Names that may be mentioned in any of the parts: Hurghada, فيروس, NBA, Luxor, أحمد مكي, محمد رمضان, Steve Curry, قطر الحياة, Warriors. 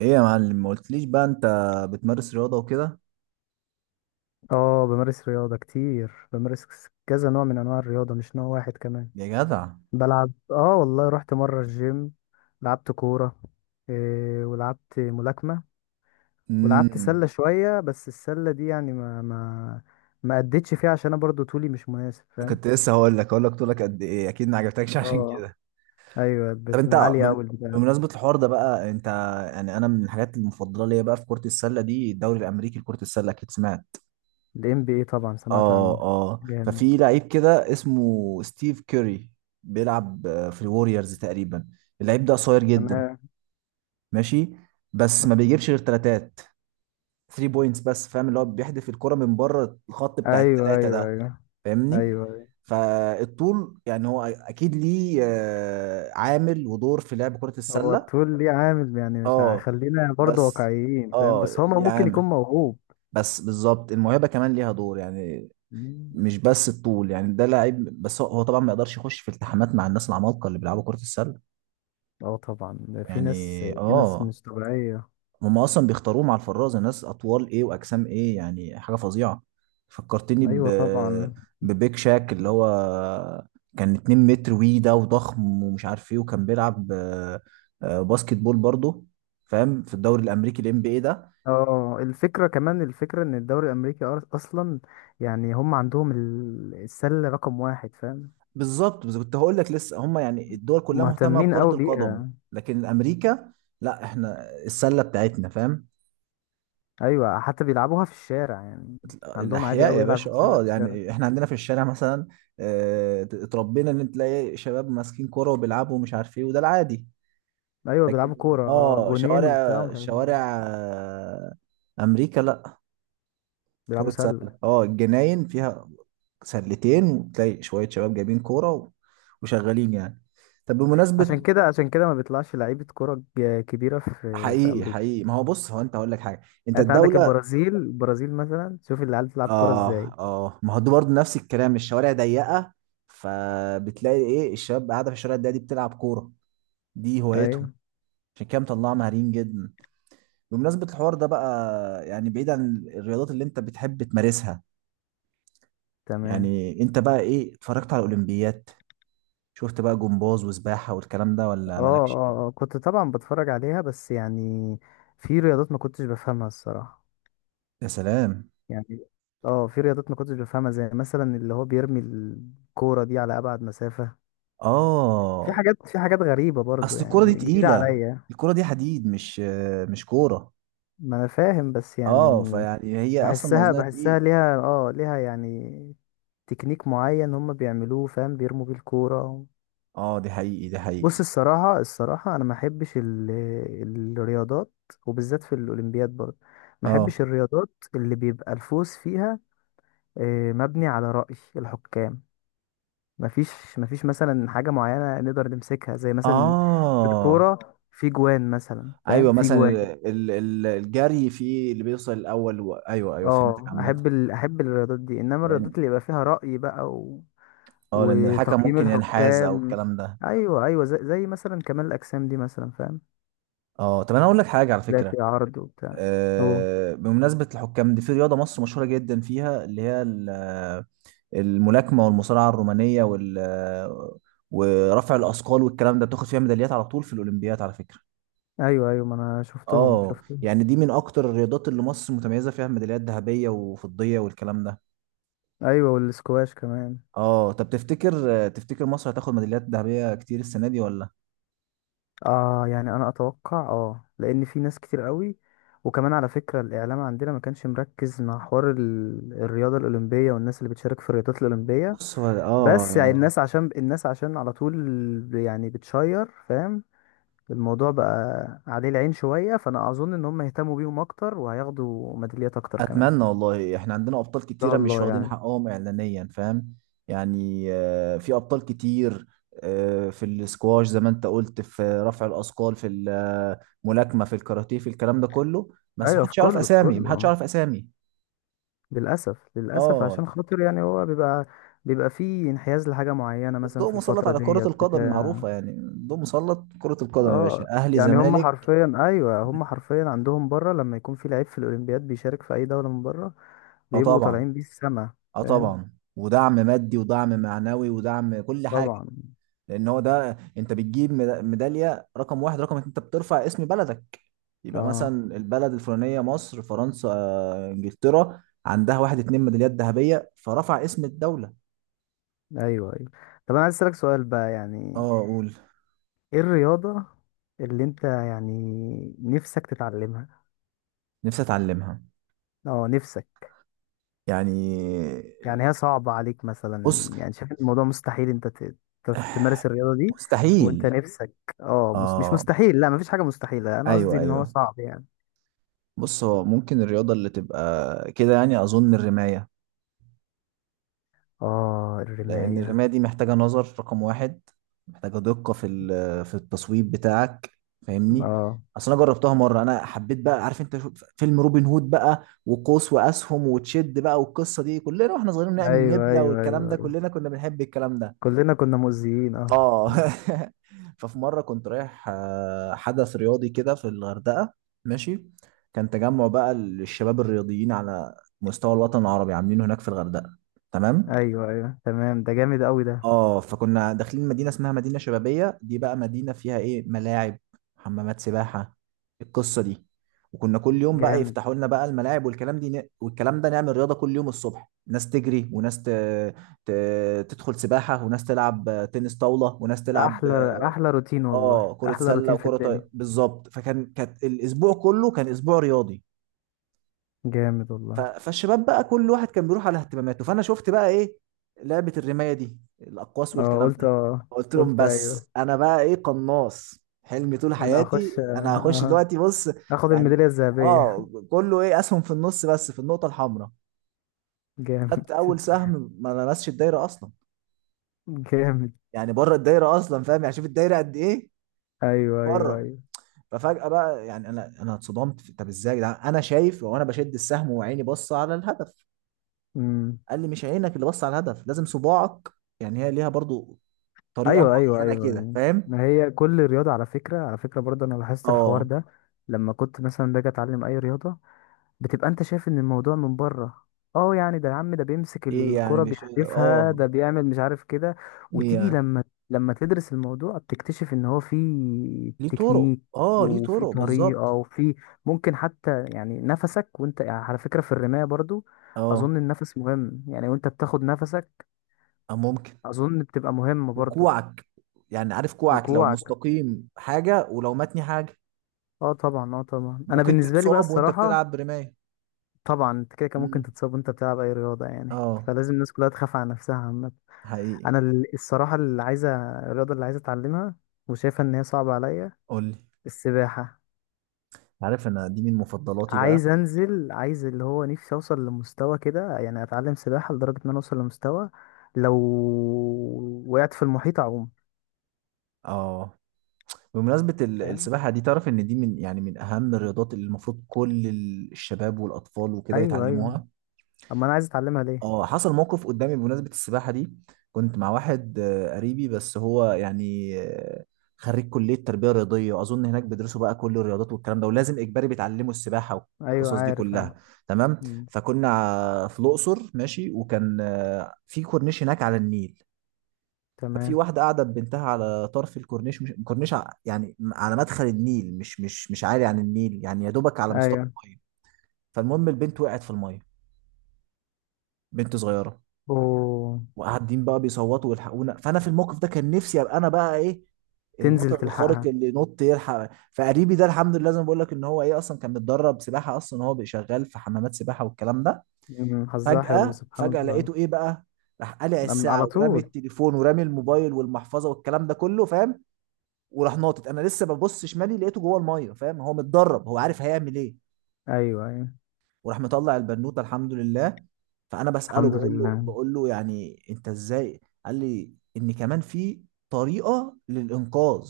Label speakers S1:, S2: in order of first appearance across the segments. S1: ايه يا معلم، ما قلتليش بقى انت بتمارس رياضة وكده؟
S2: اه، بمارس رياضة كتير. بمارس كذا نوع من انواع الرياضة، مش نوع واحد كمان.
S1: يا جدع.
S2: بلعب، اه والله رحت مرة الجيم، لعبت كورة، إيه، ولعبت ملاكمة، ولعبت
S1: امم
S2: سلة شوية. بس السلة دي يعني ما ما أديتش فيها عشان انا برضو طولي مش مناسب، فاهم؟
S1: كنت لسه هقول لك، طولك قد ايه، اكيد ما عجبتكش عشان
S2: اه.
S1: كده.
S2: ايوه،
S1: طب انت
S2: عالية اوي البتاع.
S1: بمناسبة الحوار ده بقى، انت يعني انا من الحاجات المفضلة ليا بقى في كرة السلة دي الدوري الامريكي لكرة السلة، اكيد سمعت.
S2: ال NBA طبعا سمعت
S1: اه،
S2: عنه.
S1: اه،
S2: جامد.
S1: ففي لعيب كده اسمه ستيف كيري، بيلعب في الوريورز تقريبا. اللعيب ده قصير جدا.
S2: تمام.
S1: ماشي. بس ما بيجيبش غير تلاتات، 3 بوينتس بس، فاهم اللي هو بيحدف الكرة من بره الخط بتاع
S2: ايوه
S1: الثلاثة
S2: ايوه
S1: ده.
S2: ايوه
S1: فاهمني؟
S2: ايوه.
S1: فالطول يعني هو اكيد ليه عامل ودور في لعب كرة
S2: هو
S1: السلة.
S2: الطول ليه عامل يعني، مش
S1: اه.
S2: خلينا برضه
S1: بس.
S2: واقعيين فاهم،
S1: اه،
S2: بس هو
S1: ليه
S2: ممكن يكون
S1: عامل.
S2: موهوب.
S1: بس بالظبط الموهبة كمان ليها دور، يعني.
S2: مم.
S1: مش بس الطول، يعني ده لعيب، بس هو طبعا ما يقدرش يخش في التحامات مع الناس العمالقة اللي بيلعبوا كرة السلة.
S2: اه طبعا، في
S1: يعني
S2: ناس، في ناس
S1: اه.
S2: مش طبيعية.
S1: هم اصلا بيختاروهم على الفرازه ناس اطوال ايه واجسام ايه، يعني حاجه فظيعه. فكرتني
S2: ايوه طبعا.
S1: ببيك شاك، اللي هو كان 2 متر وي ده وضخم ومش عارف ايه، وكان بيلعب باسكت بول برضه. فاهم؟ في الدوري الامريكي الام بي اي ده.
S2: اه، الفكرة كمان، الفكرة ان الدوري الامريكي اصلا يعني هم عندهم السلة رقم واحد، فاهم؟
S1: بالظبط، بس كنت هقول لك لسه، هم يعني الدول كلها مهتمه
S2: مهتمين
S1: بكره
S2: قوي
S1: القدم.
S2: بيها.
S1: لكن امريكا، لا، احنا السله بتاعتنا، فاهم؟
S2: ايوه، حتى بيلعبوها في الشارع يعني، عندهم عادي
S1: الاحياء
S2: قوي
S1: يا باشا،
S2: يلعبوا سلة في
S1: اه،
S2: الشارع.
S1: يعني احنا عندنا في الشارع مثلا، اتربينا ان تلاقي شباب ماسكين كوره وبيلعبوا ومش عارف ايه، وده العادي.
S2: ايوه بيلعبوا
S1: لكن،
S2: كورة آه،
S1: اه،
S2: جونين وبتاع
S1: شوارع
S2: مش عارف إيه.
S1: شوارع. آه، امريكا لا،
S2: بيلعبوا
S1: كرة سلة،
S2: سلة.
S1: اه، الجناين فيها سلتين، وتلاقي شوية شباب جايبين كورة وشغالين يعني. طب بمناسبة،
S2: عشان كده، عشان كده ما بيطلعش لعيبة كرة كبيرة في
S1: حقيقي
S2: أمريكا.
S1: حقيقي، ما هو بص، هو انت هقول لك حاجة. انت
S2: يعني أنت عندك
S1: الدولة.
S2: البرازيل، البرازيل مثلا، شوف العيال بتلعب كرة إزاي.
S1: اه، اه، ما هو ده برضه نفس الكلام، الشوارع ضيقه، فبتلاقي ايه الشباب قاعده في الشوارع الضيقه دي بتلعب كوره، دي هوايتهم.
S2: أيوه.
S1: عشان كده مطلعه مهارين جدا. بمناسبه الحوار ده بقى، يعني بعيد عن الرياضات اللي انت بتحب تمارسها،
S2: تمام.
S1: يعني انت بقى ايه، اتفرجت على الاولمبيات؟ شفت بقى جمباز وسباحه والكلام ده، ولا
S2: أه
S1: مالكش
S2: أه
S1: فيه؟
S2: أه، كنت طبعا بتفرج عليها بس يعني في رياضات ما كنتش بفهمها الصراحة.
S1: يا سلام.
S2: يعني أه، في رياضات ما كنتش بفهمها، زي مثلا اللي هو بيرمي الكورة دي على أبعد مسافة. في
S1: اه،
S2: حاجات، في حاجات غريبة برضو،
S1: اصل الكوره دي
S2: يعني جديدة
S1: تقيله،
S2: عليا.
S1: الكوره دي حديد، مش كوره.
S2: ما أنا فاهم بس يعني
S1: اه، فيعني هي اصلا
S2: بحسها،
S1: وزنها
S2: بحسها
S1: تقيل.
S2: ليها اه، ليها يعني تكنيك معين هم بيعملوه، فاهم؟ بيرموا بيه الكورة.
S1: اه، دي حقيقي دي حقيقي.
S2: بص الصراحة، الصراحة أنا ما أحبش الرياضات، وبالذات في الأولمبياد برضه، ما
S1: اه،
S2: أحبش الرياضات اللي بيبقى الفوز فيها آه، مبني على رأي الحكام. ما فيش، ما فيش مثلا حاجة معينة نقدر نمسكها زي مثلا في
S1: اه،
S2: الكورة. في جوان مثلا، فاهم؟
S1: ايوه
S2: في
S1: مثلا
S2: جوان.
S1: الجري فيه اللي بيوصل الاول ايوه، ايوه، فهمت
S2: اه،
S1: عامه.
S2: احب ال... احب الرياضات دي، انما الرياضات
S1: لان،
S2: اللي يبقى فيها رأي بقى و...
S1: اه، لان الحكم
S2: وتقييم
S1: ممكن ينحاز او
S2: الحكام.
S1: الكلام ده.
S2: ايوه ايوه، زي مثلا كمال الاجسام دي مثلا، فاهم؟
S1: اه، طب انا اقول لك حاجه على
S2: لا، في
S1: فكره.
S2: عرض وبتاع. اوه.
S1: بمناسبه الحكام دي، في رياضه مصر مشهوره جدا فيها، اللي هي الملاكمه والمصارعه الرومانيه ورفع الاثقال والكلام ده، بتاخد فيها ميداليات على طول في الاولمبياد على فكره.
S2: ايوه ايوه، ما انا شفتهم،
S1: اه،
S2: شفتهم.
S1: يعني دي من اكتر الرياضات اللي مصر متميزه فيها بميداليات ذهبيه وفضيه والكلام ده.
S2: ايوه، والسكواش كمان.
S1: اه، طب تفتكر، مصر هتاخد ميداليات ذهبية كتير السنة دي، ولا؟
S2: اه يعني انا اتوقع، اه، لان في ناس كتير قوي. وكمان على فكرة الاعلام عندنا ما كانش مركز مع حوار ال... الرياضة الاولمبية والناس اللي بتشارك في الرياضات الاولمبية.
S1: بص، هو اه
S2: بس يعني آه،
S1: يعني،
S2: الناس عشان الناس عشان على طول يعني بتشير، فاهم؟ الموضوع بقى عليه العين شوية، فأنا أظن إن هم يهتموا بيهم أكتر وهياخدوا ميداليات أكتر كمان، إن
S1: اتمنى والله، احنا عندنا ابطال
S2: شاء
S1: كتيره مش
S2: الله
S1: واخدين
S2: يعني.
S1: حقهم اعلانيا، فاهم؟ يعني في ابطال كتير، في السكواش زي ما انت قلت، في رفع الاثقال، في الملاكمه، في الكاراتيه، في الكلام ده كله. بس
S2: أيوة، في
S1: محدش يعرف
S2: كله، في
S1: اسامي،
S2: كله
S1: محدش
S2: آه.
S1: يعرف اسامي.
S2: للأسف، للأسف
S1: اه،
S2: عشان خاطر يعني هو بيبقى، بيبقى فيه انحياز لحاجة معينة مثلا في
S1: الضوء مسلط
S2: الفترة
S1: على كره
S2: ديت
S1: القدم
S2: بتاع.
S1: معروفه، يعني الضوء مسلط كره القدم يا باشا،
S2: اه
S1: اهلي
S2: يعني هم
S1: زمالك.
S2: حرفيا، ايوه هم حرفيا عندهم بره لما يكون في لعيب في الاولمبياد بيشارك في اي دولة من بره،
S1: اه
S2: بيبقوا
S1: طبعا،
S2: طالعين بيه السما،
S1: اه
S2: فاهم؟
S1: طبعا، ودعم مادي ودعم معنوي ودعم كل حاجه.
S2: طبعا.
S1: لان هو ده، انت بتجيب ميداليه رقم واحد رقم اتنين، انت بترفع اسم بلدك. يبقى
S2: اه.
S1: مثلا البلد الفلانيه، مصر، فرنسا، انجلترا، عندها واحد اتنين ميداليات ذهبيه، فرفع اسم الدوله.
S2: ايوه ايوه. طب انا عايز اسالك سؤال بقى يعني،
S1: اه، اقول.
S2: ايه الرياضه اللي انت يعني نفسك تتعلمها؟
S1: نفسي اتعلمها.
S2: اه، نفسك.
S1: يعني.
S2: يعني هي صعبه عليك مثلا،
S1: بص.
S2: يعني شايف إن الموضوع مستحيل انت تمارس الرياضه دي، وانت
S1: مستحيل.
S2: مستحيل نفسك؟ اه، مش
S1: اه،
S2: مستحيل، لا مفيش حاجه مستحيله، انا قصدي
S1: ايوه،
S2: ان هو
S1: ايوه.
S2: صعب يعني.
S1: بص، هو ممكن الرياضه اللي تبقى كده، يعني اظن الرمايه.
S2: اه،
S1: لأن الرماية
S2: الرمايه.
S1: دي محتاجة نظر رقم واحد، محتاجة دقة في التصويب بتاعك. فاهمني؟
S2: اه
S1: أصل أنا جربتها مرة، أنا حبيت بقى، عارف أنت فيلم روبن هود بقى، وقوس وأسهم وتشد بقى، والقصة دي كلنا وإحنا صغيرين نعمل
S2: ايوه
S1: نبلة
S2: ايوه
S1: والكلام
S2: ايوه
S1: ده،
S2: ايوه،
S1: كلنا كنا بنحب الكلام ده.
S2: كلنا كنا مؤذيين اه.
S1: آه ففي مرة كنت رايح حدث رياضي كده في الغردقة. ماشي، كان تجمع بقى للشباب الرياضيين على مستوى الوطن العربي، عاملينه هناك في الغردقة. تمام.
S2: ايوه ايوه تمام، ده جامد قوي ده.
S1: اه، فكنا داخلين مدينة اسمها مدينة شبابية، دي بقى مدينة فيها ايه، ملاعب، حمامات سباحة، القصة دي. وكنا كل يوم بقى
S2: جامد.
S1: يفتحوا لنا بقى الملاعب والكلام دي والكلام ده، نعمل رياضة كل يوم الصبح، ناس تجري وناس ت... تدخل سباحة، وناس تلعب تنس طاولة، وناس تلعب
S2: احلى، احلى روتين والله،
S1: اه كرة
S2: احلى
S1: سلة
S2: روتين في
S1: وكرة
S2: الدنيا.
S1: بالظبط. كانت الاسبوع كله كان اسبوع رياضي.
S2: جامد والله.
S1: فالشباب بقى كل واحد كان بيروح على اهتماماته، فانا شفت بقى ايه، لعبة الرماية دي، الاقواس
S2: اه
S1: والكلام.
S2: قلت اه.
S1: قلت لهم،
S2: قلت ايوه،
S1: بس انا بقى ايه، قناص حلمي طول
S2: انا
S1: حياتي،
S2: هخش
S1: انا هخش
S2: آه،
S1: دلوقتي، بص.
S2: هاخد
S1: يعني،
S2: الميدالية الذهبية.
S1: اه، كله ايه، اسهم في النص بس في النقطه الحمراء.
S2: جامد
S1: خدت اول سهم، ما لمسش الدايره اصلا،
S2: جامد.
S1: يعني بره الدايره اصلا، فاهم؟ يعني شوف الدايره قد ايه.
S2: ايوه ايوه
S1: بره.
S2: ايوه.
S1: ففجاه بقى، يعني انا اتصدمت طب ازاي يا جدعان، انا شايف وانا بشد السهم وعيني بص على الهدف.
S2: امم.
S1: قال لي: مش عينك اللي بص على الهدف، لازم صباعك. يعني هي ليها برضو طريقه
S2: ايوه ايوه
S1: معينه
S2: ايوه
S1: كده،
S2: أيوة.
S1: فاهم؟
S2: ما هي كل رياضة، على فكرة، على فكرة برضه انا لاحظت الحوار
S1: اه،
S2: ده، لما كنت مثلا باجي اتعلم اي رياضة بتبقى انت شايف ان الموضوع من بره. اه يعني ده يا عم، ده بيمسك
S1: ايه يعني،
S2: الكرة
S1: مش
S2: بيحدفها،
S1: اه،
S2: ده بيعمل مش عارف كده.
S1: ايه
S2: وتيجي
S1: يعني،
S2: لما، لما تدرس الموضوع بتكتشف ان هو في
S1: ليه طرق،
S2: تكنيك،
S1: اه، ليه
S2: وفي
S1: طرق
S2: طريقة،
S1: بالظبط.
S2: وفي ممكن حتى يعني نفسك وانت، يعني على فكرة في الرماية برضو
S1: اه،
S2: اظن النفس مهم، يعني وانت بتاخد نفسك
S1: ممكن.
S2: اظن بتبقى مهمة برضو.
S1: وكوعك، يعني عارف، كوعك لو
S2: وكوعك.
S1: مستقيم حاجة ولو متني حاجة.
S2: اه طبعا اه طبعا، انا
S1: ممكن
S2: بالنسبة لي بقى
S1: تتصاب وانت
S2: الصراحة.
S1: بتلعب برماية.
S2: طبعا انت كده كان ممكن
S1: مم.
S2: تتصاب وانت بتلعب اي رياضة يعني،
S1: اه،
S2: فلازم الناس كلها تخاف على نفسها عامة.
S1: حقيقي.
S2: انا الصراحه اللي عايزه، الرياضه اللي عايزه اتعلمها وشايفه ان هي صعبه عليا،
S1: قولي.
S2: السباحه.
S1: عارف، انا دي من مفضلاتي بقى.
S2: عايز انزل، عايز اللي هو نفسي اوصل لمستوى كده يعني، اتعلم سباحه لدرجه ان انا اوصل لمستوى لو وقعت في المحيط اعوم.
S1: اه، بمناسبة
S2: فاهم؟
S1: السباحة دي، تعرف ان دي من، يعني من اهم الرياضات اللي المفروض كل الشباب والاطفال وكده
S2: ايوه ايوه.
S1: يتعلموها.
S2: اما انا عايز اتعلمها ليه.
S1: اه، حصل موقف قدامي بمناسبة السباحة دي. كنت مع واحد قريبي، بس هو يعني خريج كلية تربية رياضية، وأظن هناك بيدرسوا بقى كل الرياضات والكلام ده، ولازم إجباري بيتعلموا السباحة
S2: ايوه
S1: والقصص دي
S2: عارف
S1: كلها.
S2: عارف.
S1: تمام.
S2: مم.
S1: فكنا في الأقصر ماشي، وكان في كورنيش هناك على النيل. ففي
S2: تمام.
S1: واحدة قاعدة ببنتها على طرف الكورنيش، مش كورنيش، يعني على مدخل النيل، مش عالي عن النيل، يعني يا دوبك على مستوى
S2: ايوه.
S1: المية. فالمهم، البنت وقعت في المية، بنت صغيرة.
S2: اوه.
S1: وقاعدين بقى بيصوتوا ويلحقونا، فانا في الموقف ده كان نفسي ابقى انا بقى ايه،
S2: تنزل
S1: البطل الخارق
S2: تلحقها.
S1: اللي نط يلحق. فقريبي ده الحمد لله، زي ما بقول لك، ان هو ايه، اصلا كان متدرب سباحه، اصلا هو بقى شغال في حمامات سباحه والكلام ده.
S2: مم، حظها حلو،
S1: فجاه
S2: سبحان
S1: فجاه،
S2: الله.
S1: لقيته ايه بقى، راح قلع الساعه،
S2: على
S1: ورامي
S2: طول.
S1: التليفون ورامي الموبايل والمحفظه والكلام ده كله، فاهم؟ وراح ناطط، انا لسه ببص شمالي لقيته جوه الميه، فاهم؟ هو متدرب، هو عارف هيعمل ايه.
S2: ايوه ايوه.
S1: وراح مطلع البنوته، الحمد لله. فانا بساله،
S2: الحمد
S1: بقول له
S2: لله.
S1: بقول له يعني انت ازاي. قال لي ان كمان في طريقه للانقاذ.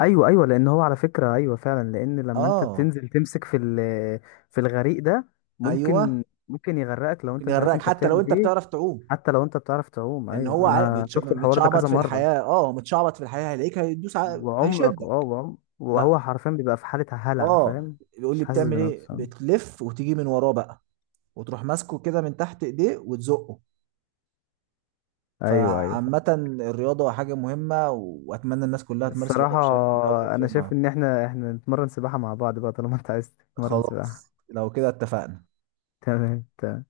S2: ايوه ايوه، لان هو على فكره، ايوه فعلا، لان لما انت
S1: اه،
S2: بتنزل تمسك في في الغريق ده،
S1: ايوه،
S2: ممكن، ممكن يغرقك لو
S1: ممكن
S2: انت مش عارف
S1: يغرقك
S2: انت
S1: حتى لو
S2: بتعمل
S1: انت
S2: ايه.
S1: بتعرف تعوم.
S2: حتى لو انت بتعرف تعوم،
S1: لان هو
S2: ايوه انا شفت الحوار ده
S1: متشعبط
S2: كذا
S1: في
S2: مره.
S1: الحياه، اه، متشعبط في الحياه، هيلاقيك، هيدوس
S2: وعمرك،
S1: هيشدك.
S2: اه،
S1: لا،
S2: وهو حرفيا بيبقى في حاله هلع،
S1: اه،
S2: فاهم؟
S1: بيقول
S2: مش
S1: لي:
S2: حاسس
S1: بتعمل ايه،
S2: بنفسه.
S1: بتلف وتيجي من وراه بقى، وتروح ماسكه كده من تحت ايديه وتزقه.
S2: ايوه ايوه فاهم.
S1: فعامة، الرياضة حاجة مهمة، وأتمنى الناس كلها تمارس الرياضة
S2: الصراحه
S1: بشكل دوري في
S2: انا شايف
S1: يومها.
S2: ان احنا نتمرن سباحه مع بعض بقى، طالما انت عايز تتمرن
S1: خلاص،
S2: سباحه.
S1: لو كده اتفقنا.
S2: تمام تمام.